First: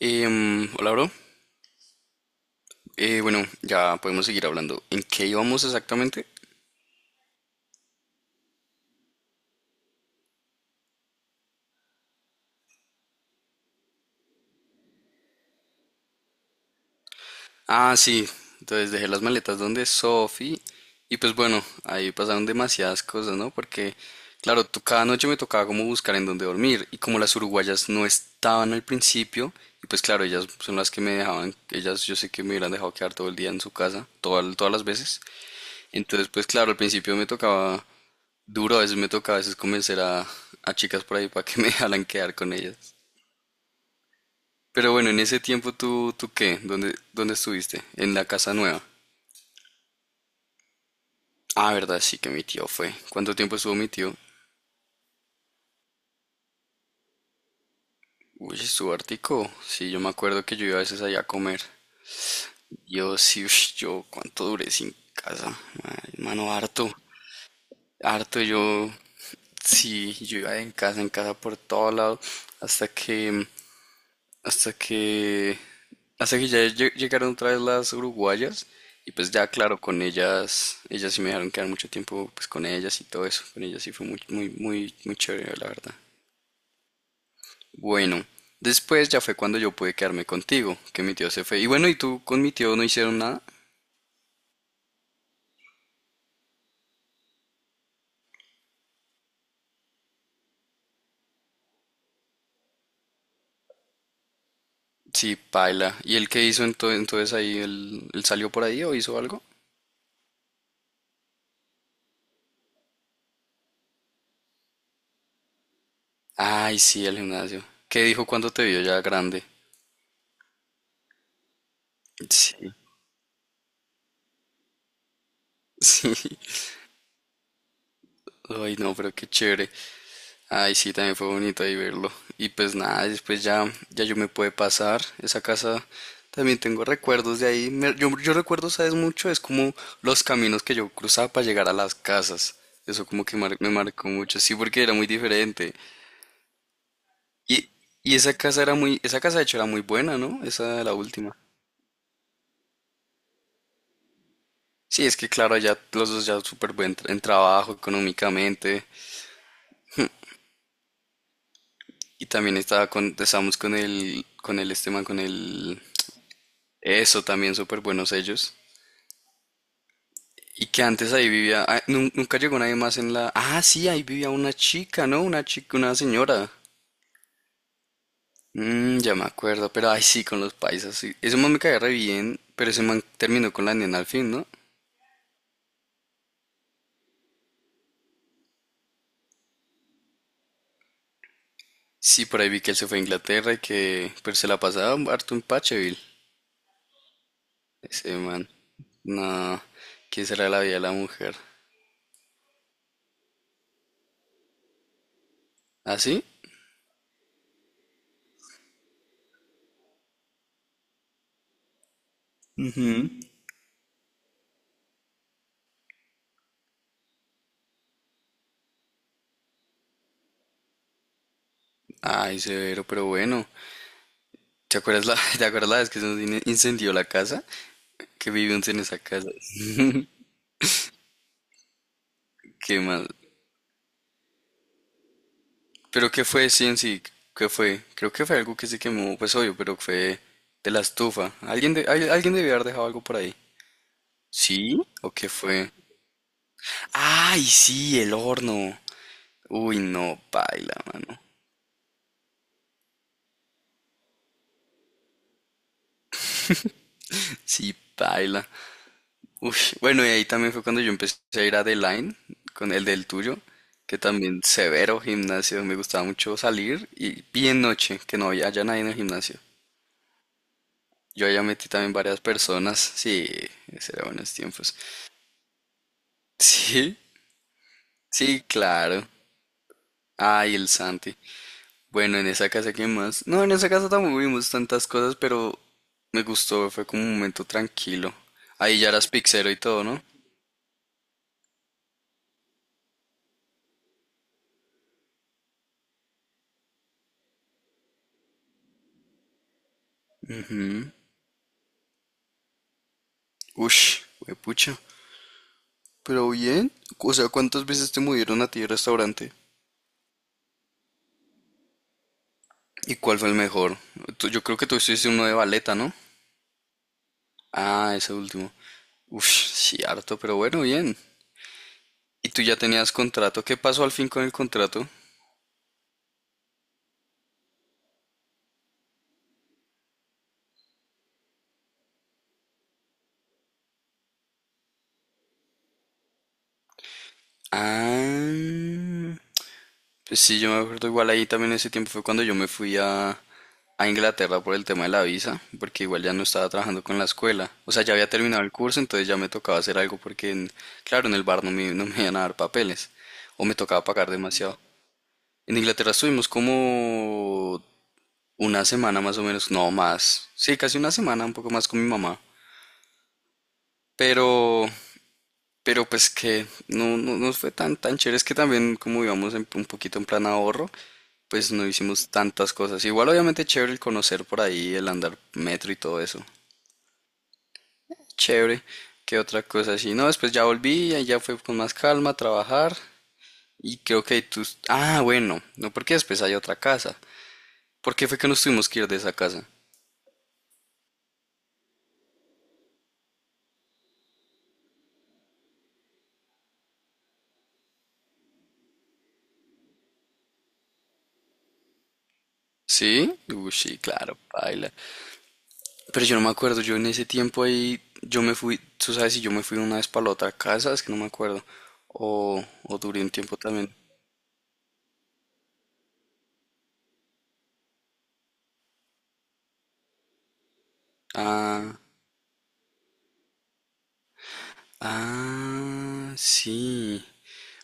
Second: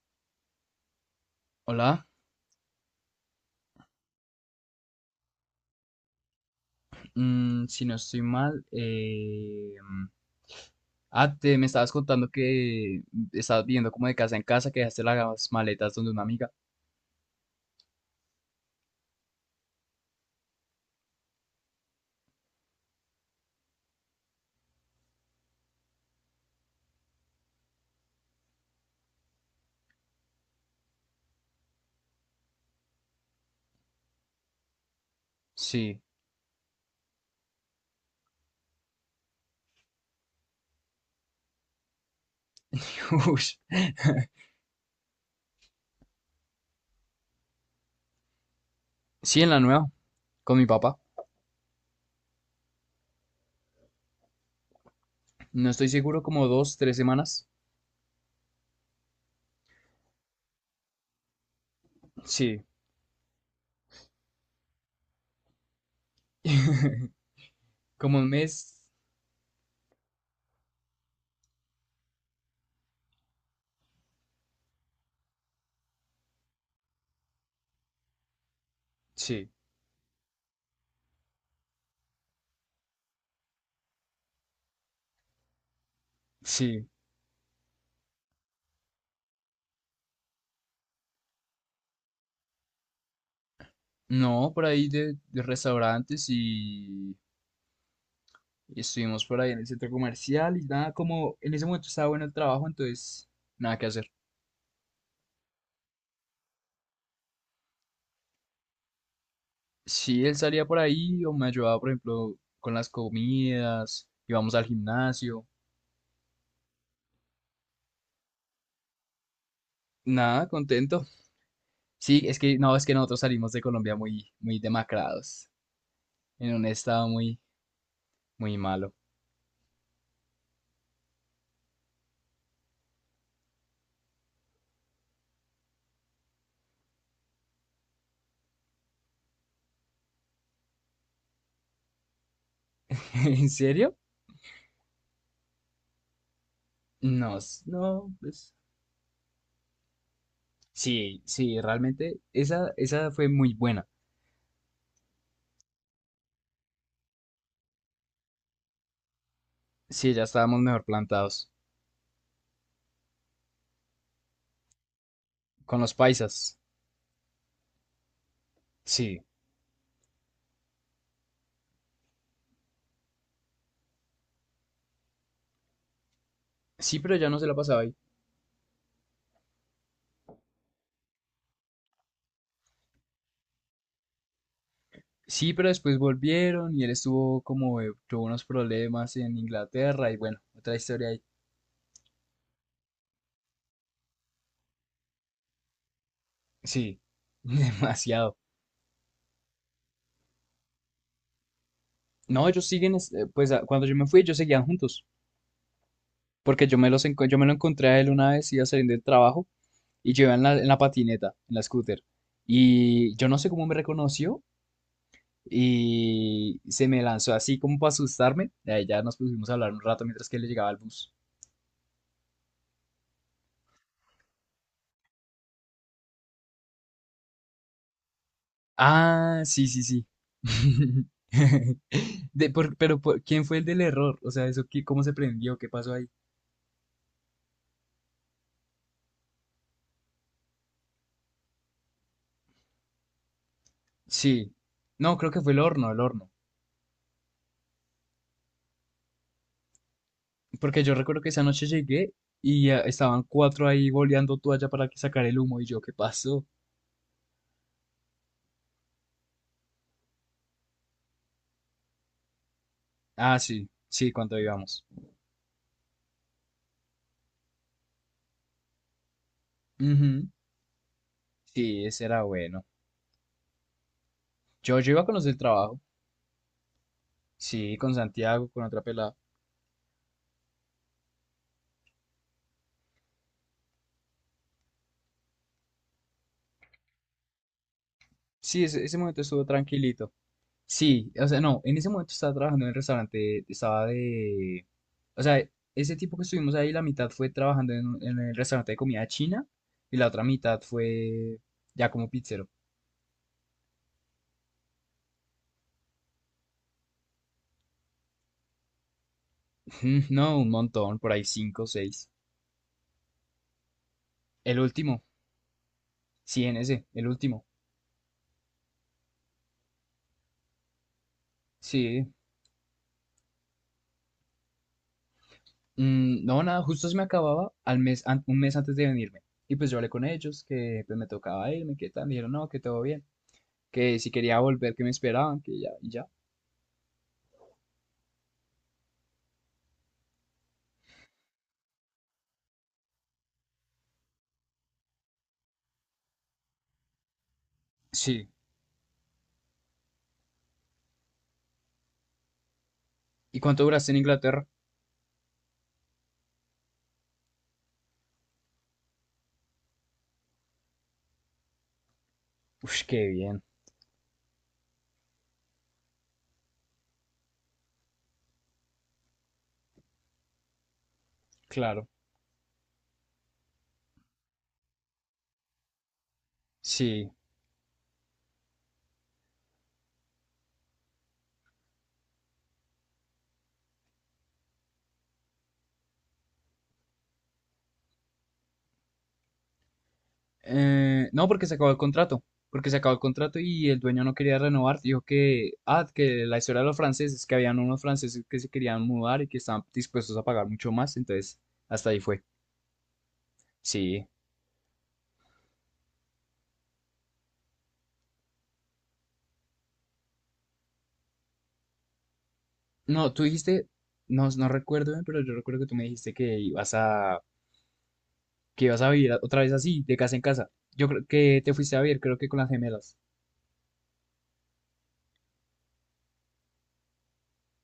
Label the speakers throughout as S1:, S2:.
S1: Hola, bro.
S2: Hola.
S1: Bueno, ya podemos seguir hablando. ¿En qué íbamos exactamente?
S2: Si no estoy mal, me estabas contando que estabas viendo como de casa en casa, que dejaste las maletas donde una amiga.
S1: Ah, sí. Entonces dejé las maletas donde Sophie. Y pues bueno, ahí pasaron demasiadas cosas, ¿no? Porque, claro, cada noche me tocaba como buscar en dónde dormir. Y como las uruguayas no estaban al principio, y pues claro, ellas son las que me dejaban, ellas yo sé que me hubieran dejado quedar todo el día en su casa, todas todas las veces.
S2: Sí.
S1: Entonces, pues claro, al principio me tocaba duro, a veces me tocaba a veces convencer a chicas por ahí para que me dejaran quedar con ellas.
S2: Ush.
S1: Pero bueno, en ese tiempo tú, ¿tú qué? ¿Dónde estuviste? En la casa nueva.
S2: Sí, en la nueva, con mi papá.
S1: Ah, verdad, sí que mi tío fue. ¿Cuánto tiempo estuvo mi tío?
S2: No estoy seguro, como 2, 3 semanas,
S1: Uy, estuvo hartico. Sí, yo me acuerdo que yo iba a veces allá a comer.
S2: sí.
S1: Yo sí, ush, yo cuánto duré sin casa. Ay, Mano, harto.
S2: Como un
S1: Harto
S2: mes,
S1: yo. Sí, yo iba en casa por todo lado. Hasta que Hasta que, hasta que ya llegaron otra vez las uruguayas y pues ya
S2: sí.
S1: claro, con ellas, ellas sí me dejaron quedar mucho tiempo pues con ellas y todo eso, con ellas sí fue muy, muy, muy, muy chévere, la verdad.
S2: Sí.
S1: Bueno, después ya fue cuando yo pude quedarme contigo, que mi tío se fue. Y bueno, ¿y tú con mi tío no hicieron nada?
S2: No, por ahí de, restaurantes y estuvimos por ahí en el centro comercial y nada, como en ese momento estaba bueno el trabajo, entonces nada que hacer.
S1: Sí, paila. ¿Y él qué hizo entonces ahí? ¿Él salió por ahí o hizo algo?
S2: Sí, él salía por ahí o me ayudaba, por ejemplo, con las comidas, íbamos al gimnasio.
S1: Ay, sí, el gimnasio. ¿Qué dijo cuando te vio ya grande?
S2: Nada, contento. Sí, es que
S1: Sí,
S2: no, es que nosotros salimos de Colombia muy, muy demacrados,
S1: sí.
S2: en un estado muy, muy
S1: Ay,
S2: malo.
S1: no, pero qué chévere. Ay, sí, también fue bonito ahí verlo. Y pues nada, después ya, ya yo me pude pasar. Esa casa también tengo recuerdos de ahí. Yo, yo recuerdo, ¿sabes? Mucho, es como los caminos que yo cruzaba para llegar a las casas. Eso como que
S2: ¿En
S1: me
S2: serio?
S1: marcó mucho, sí, porque era muy diferente.
S2: No,
S1: Y,
S2: no,
S1: y esa
S2: pues.
S1: casa era muy, esa casa de hecho era muy buena, ¿no? Esa la
S2: Sí,
S1: última.
S2: sí, realmente esa fue muy buena.
S1: Sí, es que claro, allá los dos ya súper buen en trabajo económicamente.
S2: Sí, ya estábamos mejor plantados.
S1: Y también estábamos con el, este man,
S2: Con los paisas.
S1: eso también súper buenos ellos.
S2: Sí.
S1: Y que antes ahí vivía, ah, nunca llegó nadie más en la... Ah, sí, ahí vivía una chica, ¿no? Una chica, una señora.
S2: Sí, pero ya no se la pasaba ahí.
S1: Mm, ya me acuerdo, pero ay sí, con los paisas, sí. Ese man me caía re bien, pero ese man terminó con la nena al fin, ¿no?
S2: Sí, pero después volvieron y él estuvo como, tuvo unos problemas en Inglaterra y bueno, otra historia ahí.
S1: Sí, por ahí vi que él se fue a Inglaterra y que... Pero se la pasaba harto en Pacheville,
S2: Sí.
S1: ese
S2: Demasiado.
S1: man. No, ¿quién será la vida de la mujer?
S2: No, ellos siguen, pues cuando yo me fui, ellos seguían juntos,
S1: ¿Ah, sí?
S2: porque yo me lo encontré a él una vez, iba saliendo del trabajo y yo iba en la patineta, en la scooter. Y yo no sé cómo me reconoció y se me lanzó así como para asustarme. Y ahí ya nos pusimos a hablar un rato mientras que él llegaba al bus.
S1: Ay, severo, pero bueno. ¿Te acuerdas la, ¿te acuerdas la vez que se nos incendió la casa? Que vivimos en esa casa.
S2: Ah, sí, sí, sí. De, por-
S1: Qué
S2: pero,
S1: mal.
S2: por- ¿Quién fue el del error? O sea, ¿cómo se prendió? ¿Qué pasó ahí?
S1: ¿Pero qué fue, sí, en sí? ¿Qué fue? Creo que fue algo que se quemó, pues obvio, pero fue de la estufa. Alguien, alguien debió haber dejado algo por ahí.
S2: Sí.
S1: ¿Sí? ¿O
S2: No,
S1: qué
S2: creo que fue el
S1: fue?
S2: horno, el horno.
S1: ¡Ay, sí! El horno. Uy, no, paila,
S2: Porque yo recuerdo
S1: mano.
S2: que esa noche llegué y ah, estaban cuatro ahí boleando toalla para que sacar el humo y yo, ¿qué pasó?
S1: Sí, paila. Uy, bueno, y ahí también fue cuando yo empecé a ir a The Line, con el del
S2: Ah,
S1: tuyo,
S2: sí,
S1: que
S2: sí, cuando
S1: también
S2: íbamos.
S1: severo gimnasio. Me gustaba mucho salir y bien noche, que no había haya nadie en el gimnasio.
S2: Ujú.
S1: Yo allá metí
S2: Sí,
S1: también
S2: ese
S1: varias
S2: era bueno.
S1: personas. Sí, ese era buenos tiempos.
S2: Yo iba con los del trabajo.
S1: Sí,
S2: Sí, con
S1: sí,
S2: Santiago, con otra
S1: claro.
S2: pelada.
S1: Ay, el Santi. Bueno, en esa casa, ¿qué más? No, en esa casa tampoco vimos tantas cosas, pero me gustó, fue como un momento tranquilo.
S2: Sí,
S1: Ahí
S2: ese,
S1: ya
S2: ese
S1: eras
S2: momento estuvo
S1: pixero y todo, ¿no?
S2: tranquilito. Sí, o sea, no, en ese momento estaba trabajando en el restaurante, estaba de... O sea, ese tipo que estuvimos ahí, la mitad fue trabajando en, en el restaurante de comida china y la otra mitad fue ya como pizzero.
S1: Ush, pucha. Pero bien, o sea, ¿cuántas veces te movieron a ti el restaurante?
S2: No, un montón, por ahí cinco, seis.
S1: ¿Y cuál fue el mejor? Yo creo
S2: El
S1: que tú
S2: último,
S1: hiciste uno de baleta, ¿no?
S2: sí, en ese, el último.
S1: Ah, ese último. Uff, sí, harto, pero bueno, bien.
S2: Sí.
S1: ¿Y tú ya tenías contrato? ¿Qué pasó al fin con el contrato?
S2: No, nada, justo se me acababa al mes, un mes antes de venirme. Y pues yo hablé con ellos, que pues me tocaba irme, que tal, me dijeron, no, que todo bien, que si quería volver, que me esperaban, que ya, y ya.
S1: Ah, pues sí, yo me acuerdo igual ahí también ese tiempo fue cuando yo me fui a Inglaterra por el tema de la visa, porque igual ya no estaba trabajando con la escuela. O sea, ya había
S2: Sí.
S1: terminado el curso, entonces ya me tocaba hacer algo porque, claro, en el bar no me iban a dar papeles
S2: ¿Y
S1: o me
S2: cuánto
S1: tocaba
S2: duraste en
S1: pagar
S2: Inglaterra?
S1: demasiado. En Inglaterra estuvimos como una semana más o menos, no más. Sí, casi una semana, un poco más con mi mamá.
S2: Uf, qué bien.
S1: Pero Pero pues que no, no nos fue tan, tan chévere. Es que también como íbamos un poquito en plan ahorro, pues no
S2: Claro.
S1: hicimos tantas cosas. Igual obviamente chévere el conocer por ahí, el andar metro y todo eso.
S2: Sí.
S1: Chévere. ¿Qué otra cosa así? No, después ya volví, ahí ya fue con más calma a trabajar. Y creo que ahí tus... Ah, bueno, no porque después hay otra casa. ¿Por qué fue que nos tuvimos que ir de esa casa?
S2: No, porque se acabó el contrato. Porque se acabó el contrato y el dueño no quería renovar. Dijo que, ah, que la historia de los franceses, que habían unos franceses que se querían mudar y que estaban dispuestos a pagar mucho más. Entonces, hasta ahí fue.
S1: ¿Sí? Uy, sí,
S2: Sí.
S1: claro, baila. Pero yo no me acuerdo, yo en ese tiempo ahí, yo me fui, tú sabes si yo me fui una vez para la otra casa, es que no me acuerdo, o duré un
S2: No, tú
S1: tiempo
S2: dijiste,
S1: también.
S2: no, no recuerdo bien, pero yo recuerdo que tú me dijiste que ibas a vivir otra vez así, de casa en casa. Yo creo que te fuiste
S1: Ah,
S2: a vivir, creo que con las gemelas.
S1: ah, sí,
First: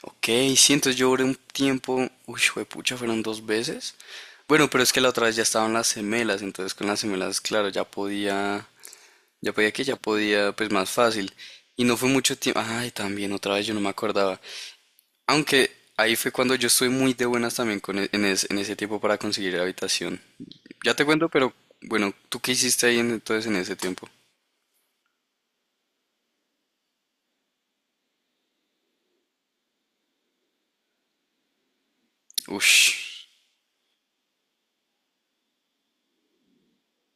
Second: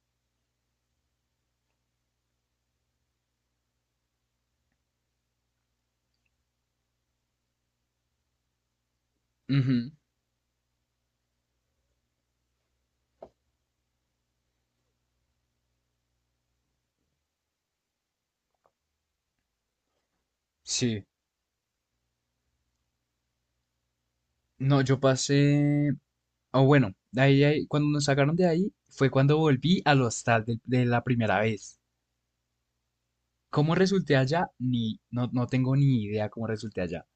S1: ok, sí, entonces yo duré un tiempo, uy, pucha, fueron dos veces. Bueno, pero es que la otra vez ya estaban las gemelas, entonces con las gemelas, claro, ya podía, ya podía que
S2: Ujú.
S1: ya podía, pues más fácil. Y no fue mucho tiempo, ay, también otra vez yo no me acordaba. Aunque ahí fue cuando yo estuve muy de buenas también con en ese tiempo para conseguir la habitación. Ya te
S2: Sí.
S1: cuento, pero bueno, ¿tú qué hiciste ahí entonces en ese tiempo?
S2: No, yo pasé. O bueno, de ahí, cuando nos sacaron de ahí fue cuando volví al hostal de la primera vez.
S1: Ush.
S2: ¿Cómo resulté allá? Ni, no, no tengo ni idea cómo resulté allá.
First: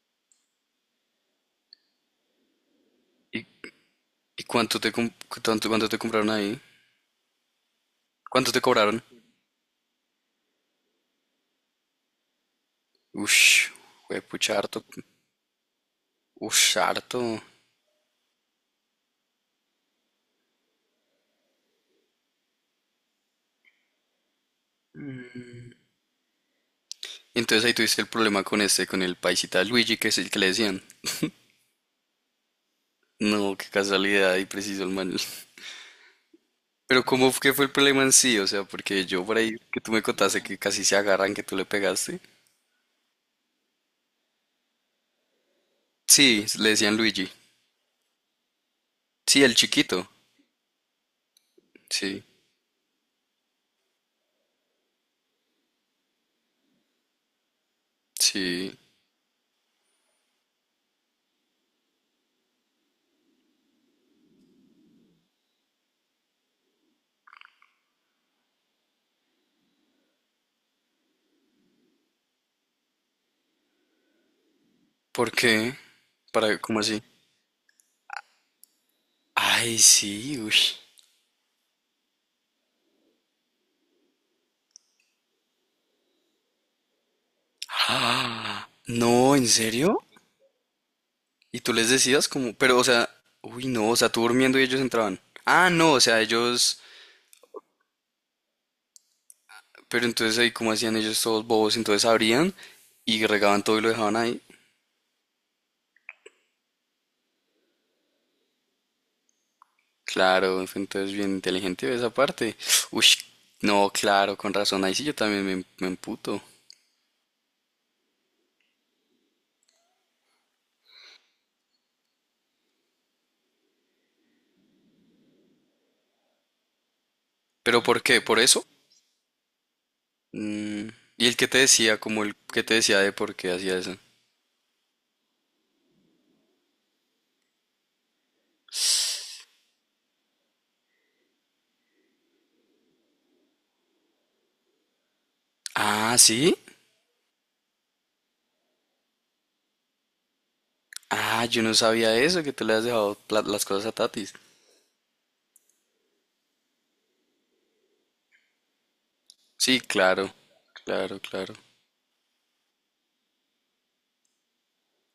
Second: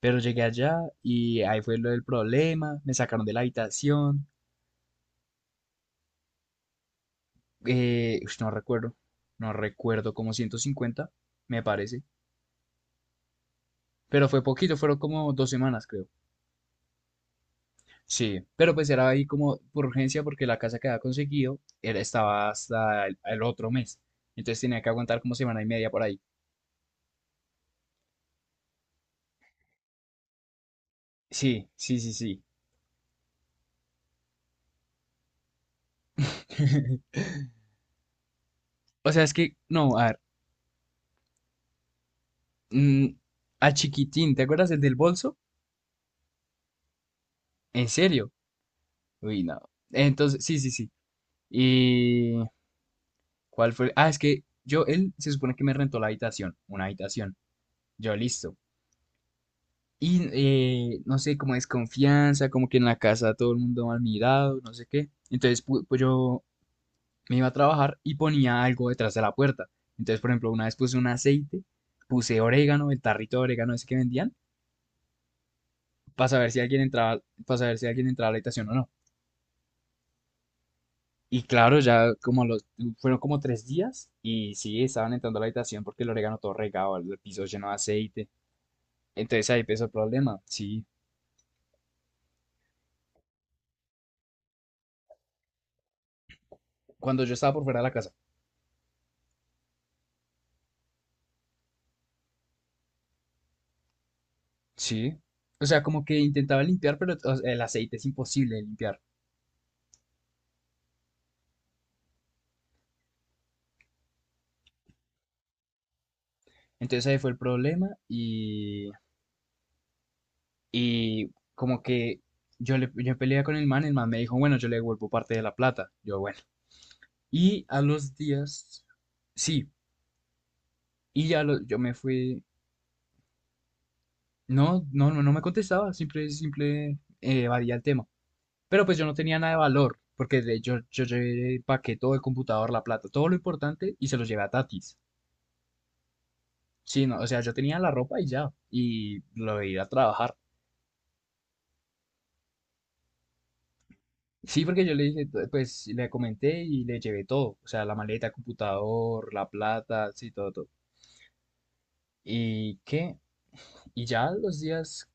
S2: Pero llegué allá y ahí fue lo del problema. Me sacaron de la habitación.
S1: ¿Y cuánto te compraron ahí?
S2: No
S1: ¿Cuánto te
S2: recuerdo.
S1: cobraron?
S2: No recuerdo, como 150 me parece.
S1: Ush,
S2: Pero fue
S1: pucha,
S2: poquito,
S1: harto.
S2: fueron como 2 semanas, creo.
S1: Ush, harto.
S2: Sí, pero pues era ahí como por urgencia porque la casa que había conseguido era, estaba hasta el otro mes. Entonces tenía que aguantar como semana y media por ahí.
S1: Entonces ahí tuviste el problema con este, con el paisita Luigi, que es el que le decían.
S2: Sí, sí, sí, sí.
S1: No, qué casualidad, y preciso el man. Pero ¿cómo fue que fue el problema en sí? O sea, porque
S2: O sea,
S1: yo
S2: es
S1: por
S2: que,
S1: ahí que tú
S2: no,
S1: me
S2: a ver,
S1: contaste que casi se agarran, que tú le pegaste.
S2: mm, a Chiquitín, ¿te acuerdas el del bolso?
S1: Sí, le decían Luigi.
S2: ¿En serio? Uy,
S1: Sí, el
S2: no.
S1: chiquito.
S2: Entonces, sí, sí, sí.
S1: Sí,
S2: ¿Y cuál fue? Ah, es que yo, él se supone que me rentó la habitación, una habitación. Yo, listo.
S1: sí.
S2: Y no sé, como desconfianza, como que en la casa todo el mundo mal mirado, no sé qué. Entonces, pues yo me iba a trabajar y ponía algo detrás de la puerta. Entonces, por ejemplo, una vez puse un aceite, puse orégano, el tarrito de orégano ese que vendían
S1: ¿Por qué?
S2: para saber
S1: ¿Para
S2: si
S1: cómo
S2: alguien
S1: así?
S2: entraba, para saber si alguien entraba a la habitación o no.
S1: Ay, sí, uy.
S2: Y claro, ya como los, fueron como 3 días y sí, estaban entrando a la habitación porque el orégano todo regado, el piso lleno de aceite.
S1: Ah, no, ¿en
S2: Entonces ahí empezó el
S1: serio?
S2: problema, sí.
S1: ¿Y tú les decías como, pero, o sea, uy, no, o sea, tú durmiendo y ellos entraban? Ah, no, o sea, ellos,
S2: Cuando yo estaba por fuera de la casa,
S1: pero entonces ahí cómo hacían ellos todos bobos, entonces abrían y regaban todo y lo dejaban ahí.
S2: sí. O sea, como que intentaba limpiar, pero o sea, el aceite es imposible de limpiar.
S1: Claro, entonces bien inteligente de esa parte. Uy, no, claro, con razón, ahí sí yo también me emputo.
S2: Entonces ahí fue el problema y como que yo, le, yo peleé con el man me dijo, bueno, yo le devuelvo parte de la plata. Yo, bueno. Y a
S1: ¿Pero por
S2: los
S1: qué? ¿Por eso?
S2: días, sí, y
S1: ¿Y el que te
S2: yo me
S1: decía, como el
S2: fui.
S1: que te decía de por qué hacía eso?
S2: No, no, no, no me contestaba, simple, evadía el tema. Pero pues yo no tenía nada de valor, porque de, yo llevé el paquete, todo el computador, la plata, todo lo importante y se los llevé a Tatis.
S1: Ah, ¿sí?
S2: Sí, no, o sea, yo tenía la ropa y ya, y lo de ir a trabajar.
S1: Ah, yo no sabía eso, que tú le has dejado las cosas a Tatis.
S2: Sí, porque yo le dije, pues le comenté y le llevé todo, o sea, la maleta, computador, la
S1: Sí,
S2: plata,
S1: claro,
S2: sí, todo, todo.
S1: claro, claro.
S2: ¿Y qué? Y ya los días,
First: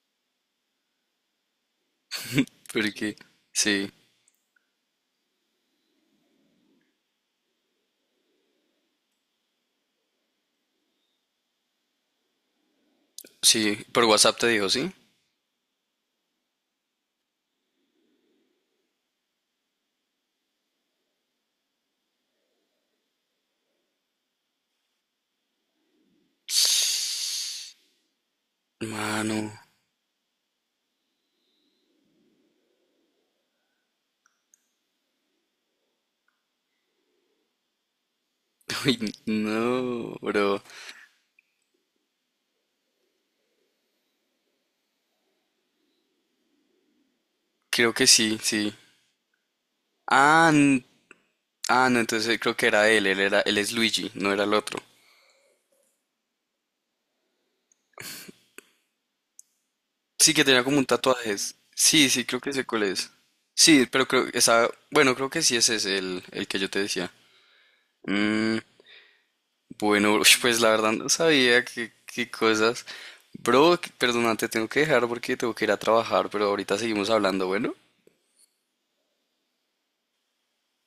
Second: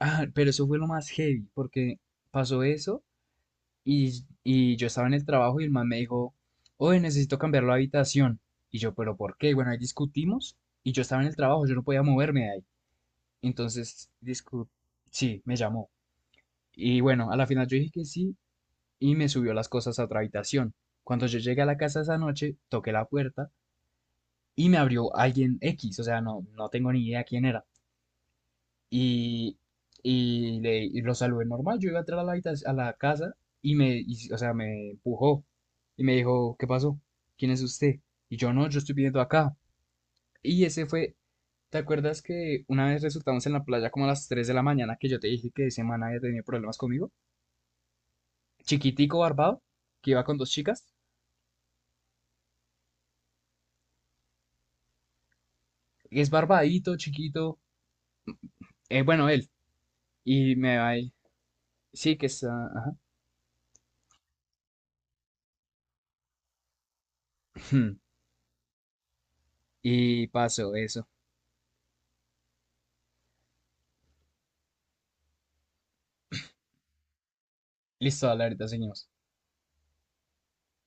S2: ah, pero eso fue lo más heavy, porque pasó eso.
S1: Porque, sí,
S2: Y yo estaba en el trabajo y el man me dijo, oye, necesito cambiar la habitación. Y yo, pero ¿por qué? Bueno, ahí discutimos y yo estaba en el trabajo, yo no podía moverme de ahí.
S1: sí, por
S2: Entonces,
S1: WhatsApp te
S2: discu
S1: dijo, ¿sí?
S2: sí, me llamó. Y bueno, a la final yo dije que sí y me subió las cosas a otra habitación. Cuando yo llegué a la casa esa noche, toqué la puerta y me abrió alguien X, o sea, no, no tengo ni idea quién era.
S1: Mano,
S2: y, y lo saludé normal. Yo iba a entrar a la casa y o sea, me empujó y me dijo, ¿qué pasó? ¿Quién es usted? Y yo no, yo estoy
S1: uy,
S2: viviendo acá.
S1: no, bro.
S2: Y ese fue, ¿te acuerdas que una vez resultamos en la playa como a las 3 de la mañana que yo te dije que ese man había tenido problemas conmigo?
S1: Creo que sí, sí.
S2: Chiquitico barbado, que iba con dos
S1: Ah, n-
S2: chicas.
S1: ah, no, entonces creo que era él, él es Luigi, no era el otro.
S2: Es barbadito, chiquito. Bueno, él.
S1: Sí, que
S2: Y
S1: tenía
S2: me
S1: como un
S2: va ahí.
S1: tatuaje. Sí,
S2: Sí,
S1: sí,
S2: que
S1: creo
S2: está.
S1: que sé cuál
S2: Ajá.
S1: es. Sí, pero creo, esa, bueno, creo que sí ese es el que yo te decía. Mm, bueno,
S2: Y
S1: ush, pues la
S2: pasó
S1: verdad
S2: eso.
S1: no sabía qué cosas. Bro, perdona, te tengo que dejar porque tengo que ir a trabajar, pero ahorita seguimos hablando, bueno.
S2: Listo, dale, ahorita seguimos.